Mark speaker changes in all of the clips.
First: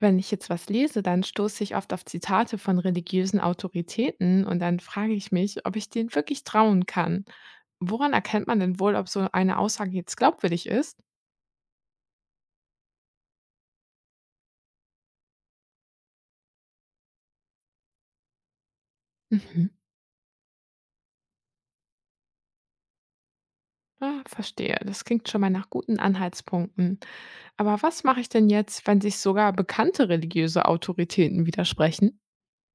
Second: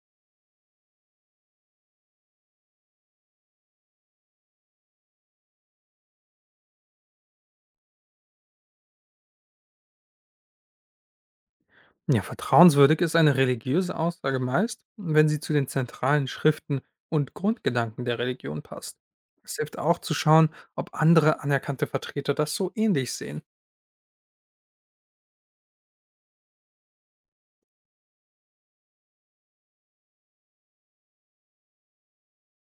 Speaker 1: Wenn ich jetzt was lese, dann stoße ich oft auf Zitate von religiösen Autoritäten und dann frage ich mich, ob ich denen wirklich trauen kann. Woran erkennt man denn wohl, ob so eine Aussage jetzt glaubwürdig ist?
Speaker 2: Ja, vertrauenswürdig ist eine religiöse Aussage meist, wenn sie zu den zentralen Schriften und Grundgedanken der Religion passt. Es
Speaker 1: Mhm.
Speaker 2: hilft auch zu schauen, ob andere anerkannte Vertreter das so ähnlich sehen.
Speaker 1: Ah, verstehe. Das klingt schon mal nach guten Anhaltspunkten. Aber was mache ich denn jetzt, wenn sich sogar bekannte religiöse Autoritäten widersprechen?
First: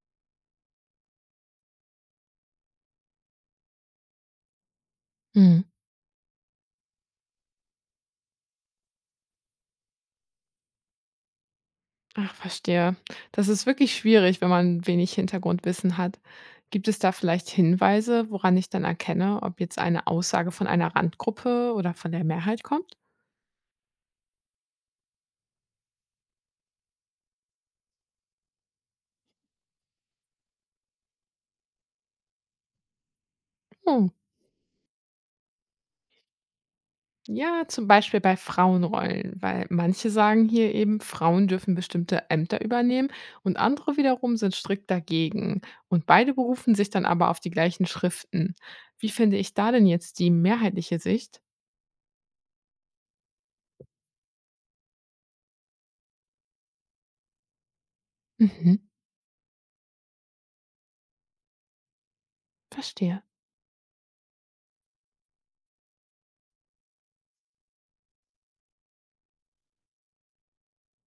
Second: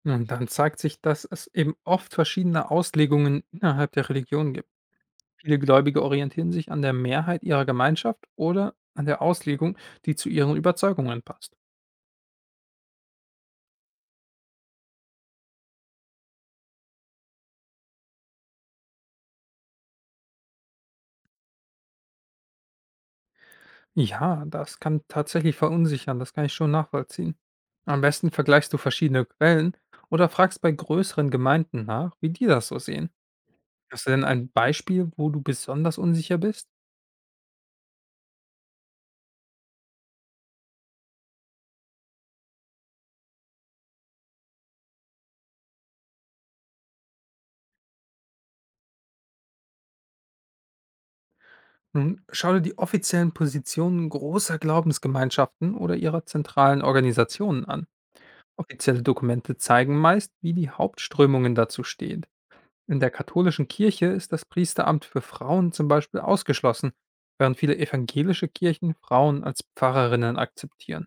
Speaker 2: Und dann zeigt sich, dass es eben oft verschiedene Auslegungen innerhalb der Religion gibt. Viele
Speaker 1: Mhm.
Speaker 2: Gläubige orientieren sich an der Mehrheit ihrer Gemeinschaft oder an der Auslegung, die zu ihren Überzeugungen passt.
Speaker 1: Ach, verstehe. Das ist wirklich schwierig, wenn man wenig Hintergrundwissen hat. Gibt es da vielleicht Hinweise, woran ich dann erkenne, ob jetzt eine Aussage von einer Randgruppe oder von der Mehrheit kommt?
Speaker 2: Ja, das kann tatsächlich verunsichern, das kann ich schon nachvollziehen. Am besten vergleichst du verschiedene Quellen oder fragst bei größeren Gemeinden nach, wie die das so sehen. Hast
Speaker 1: Hm.
Speaker 2: du denn ein Beispiel, wo du besonders unsicher bist?
Speaker 1: Ja, zum Beispiel bei Frauenrollen, weil manche sagen hier eben, Frauen dürfen bestimmte Ämter übernehmen und andere wiederum sind strikt dagegen. Und beide berufen sich dann aber auf die gleichen Schriften. Wie finde ich da denn jetzt die mehrheitliche Sicht?
Speaker 2: Nun, schau dir die offiziellen Positionen großer Glaubensgemeinschaften oder ihrer zentralen Organisationen an.
Speaker 1: Mhm,
Speaker 2: Offizielle Dokumente zeigen meist, wie die Hauptströmungen dazu stehen. In der
Speaker 1: verstehe.
Speaker 2: katholischen Kirche ist das Priesteramt für Frauen zum Beispiel ausgeschlossen, während viele evangelische Kirchen Frauen als Pfarrerinnen akzeptieren.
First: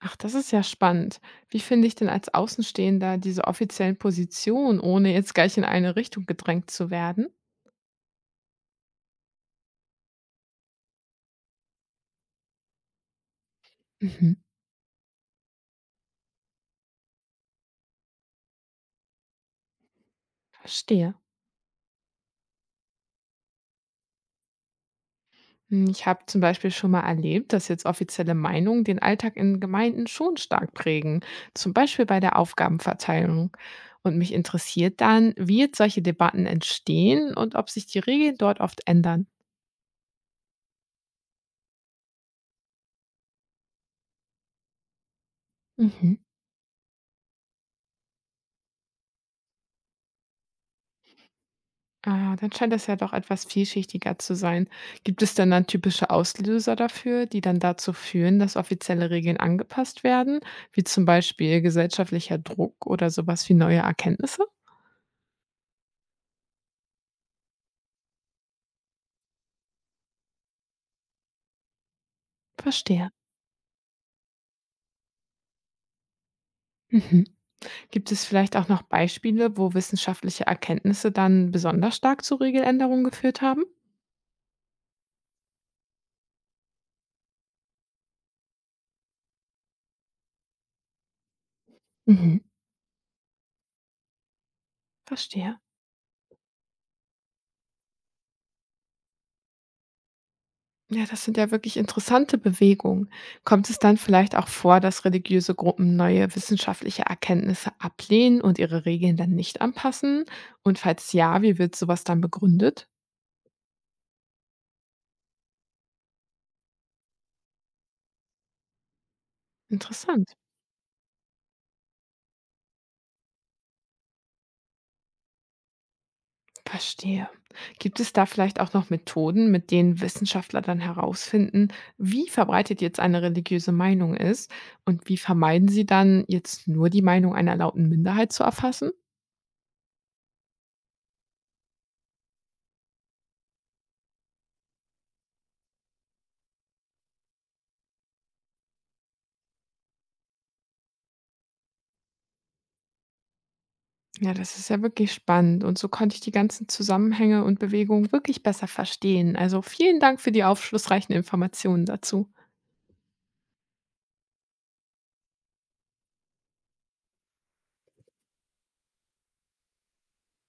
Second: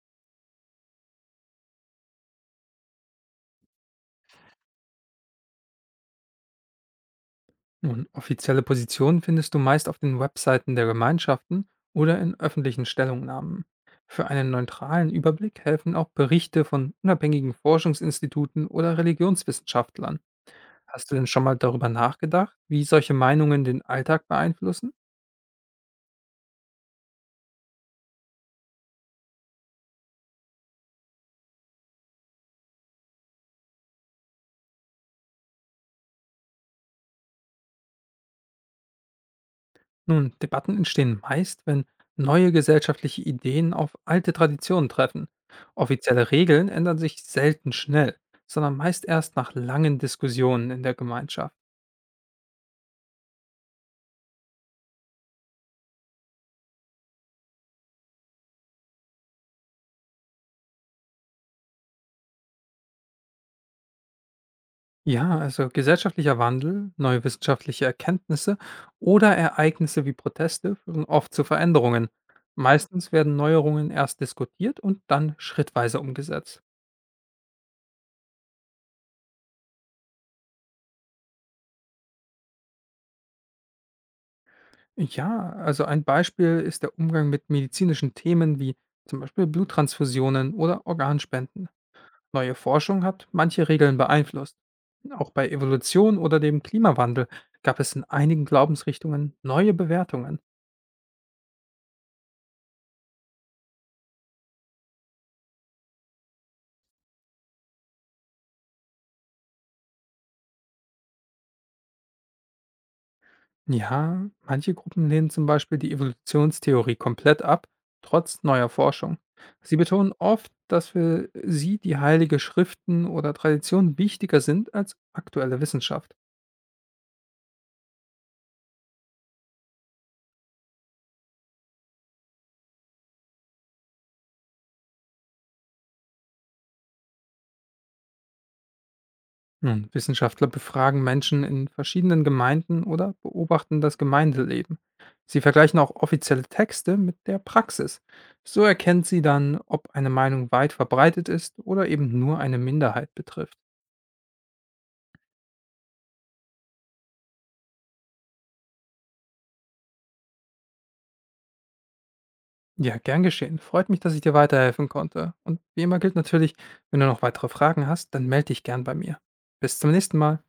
Speaker 1: Ach, das ist ja spannend. Wie finde ich denn als Außenstehender diese offiziellen Positionen, ohne jetzt gleich in eine Richtung gedrängt zu werden?
Speaker 2: Nun, offizielle Positionen findest du meist auf den Webseiten der Gemeinschaften oder in öffentlichen Stellungnahmen. Für
Speaker 1: Mhm,
Speaker 2: einen neutralen Überblick helfen auch Berichte von unabhängigen Forschungsinstituten oder Religionswissenschaftlern. Hast du
Speaker 1: verstehe.
Speaker 2: denn schon mal darüber nachgedacht, wie solche Meinungen den Alltag beeinflussen?
Speaker 1: Hm, ich habe zum Beispiel schon mal erlebt, dass jetzt offizielle Meinungen den Alltag in Gemeinden schon stark prägen, zum Beispiel bei der Aufgabenverteilung. Und mich interessiert dann, wie jetzt solche Debatten entstehen und ob sich die Regeln dort oft ändern.
Speaker 2: Nun, Debatten entstehen meist, wenn neue gesellschaftliche Ideen auf alte Traditionen treffen.
Speaker 1: Mhm.
Speaker 2: Offizielle Regeln ändern sich selten schnell, sondern meist erst nach langen Diskussionen in der Gemeinschaft.
Speaker 1: Ah, dann scheint das ja doch etwas vielschichtiger zu sein. Gibt es denn dann typische Auslöser dafür, die dann dazu führen, dass offizielle Regeln angepasst werden, wie zum Beispiel gesellschaftlicher Druck oder sowas wie neue Erkenntnisse?
Speaker 2: Ja, also gesellschaftlicher Wandel, neue wissenschaftliche Erkenntnisse oder Ereignisse wie Proteste führen oft zu Veränderungen. Meistens
Speaker 1: Verstehe.
Speaker 2: werden Neuerungen erst diskutiert und dann schrittweise umgesetzt.
Speaker 1: Mhm. Gibt es vielleicht auch noch Beispiele, wo wissenschaftliche Erkenntnisse dann besonders stark zu Regeländerungen geführt haben?
Speaker 2: Ja, also ein Beispiel ist der Umgang mit medizinischen Themen wie zum Beispiel Bluttransfusionen oder Organspenden.
Speaker 1: Mhm.
Speaker 2: Neue Forschung hat manche Regeln beeinflusst. Auch bei
Speaker 1: Verstehe.
Speaker 2: Evolution oder dem Klimawandel gab es in einigen Glaubensrichtungen neue Bewertungen.
Speaker 1: Ja, das sind ja wirklich interessante Bewegungen. Kommt es dann vielleicht auch vor, dass religiöse Gruppen neue wissenschaftliche Erkenntnisse ablehnen und ihre Regeln dann nicht anpassen? Und falls ja, wie wird sowas dann begründet?
Speaker 2: Ja, manche Gruppen lehnen zum Beispiel die Evolutionstheorie komplett ab, trotz neuer Forschung. Sie betonen
Speaker 1: Interessant.
Speaker 2: oft, dass für sie die heilige Schriften oder Tradition wichtiger sind als aktuelle Wissenschaft.
Speaker 1: Verstehe. Gibt es da vielleicht auch noch Methoden, mit denen Wissenschaftler dann herausfinden, wie verbreitet jetzt eine religiöse Meinung ist und wie vermeiden sie dann, jetzt nur die Meinung einer lauten Minderheit zu erfassen?
Speaker 2: Nun, Wissenschaftler befragen Menschen in verschiedenen Gemeinden oder beobachten das Gemeindeleben. Sie vergleichen auch offizielle Texte mit der Praxis. So erkennt sie dann, ob eine Meinung weit verbreitet ist oder eben nur eine Minderheit betrifft.
Speaker 1: Ja, das ist ja wirklich spannend. Und so konnte ich die ganzen Zusammenhänge und Bewegungen wirklich besser verstehen. Also vielen Dank für die aufschlussreichen Informationen dazu.
Speaker 2: Ja, gern geschehen. Freut mich, dass ich dir weiterhelfen konnte. Und wie immer gilt natürlich, wenn du noch weitere Fragen hast, dann melde dich gern bei mir. Bis zum nächsten Mal.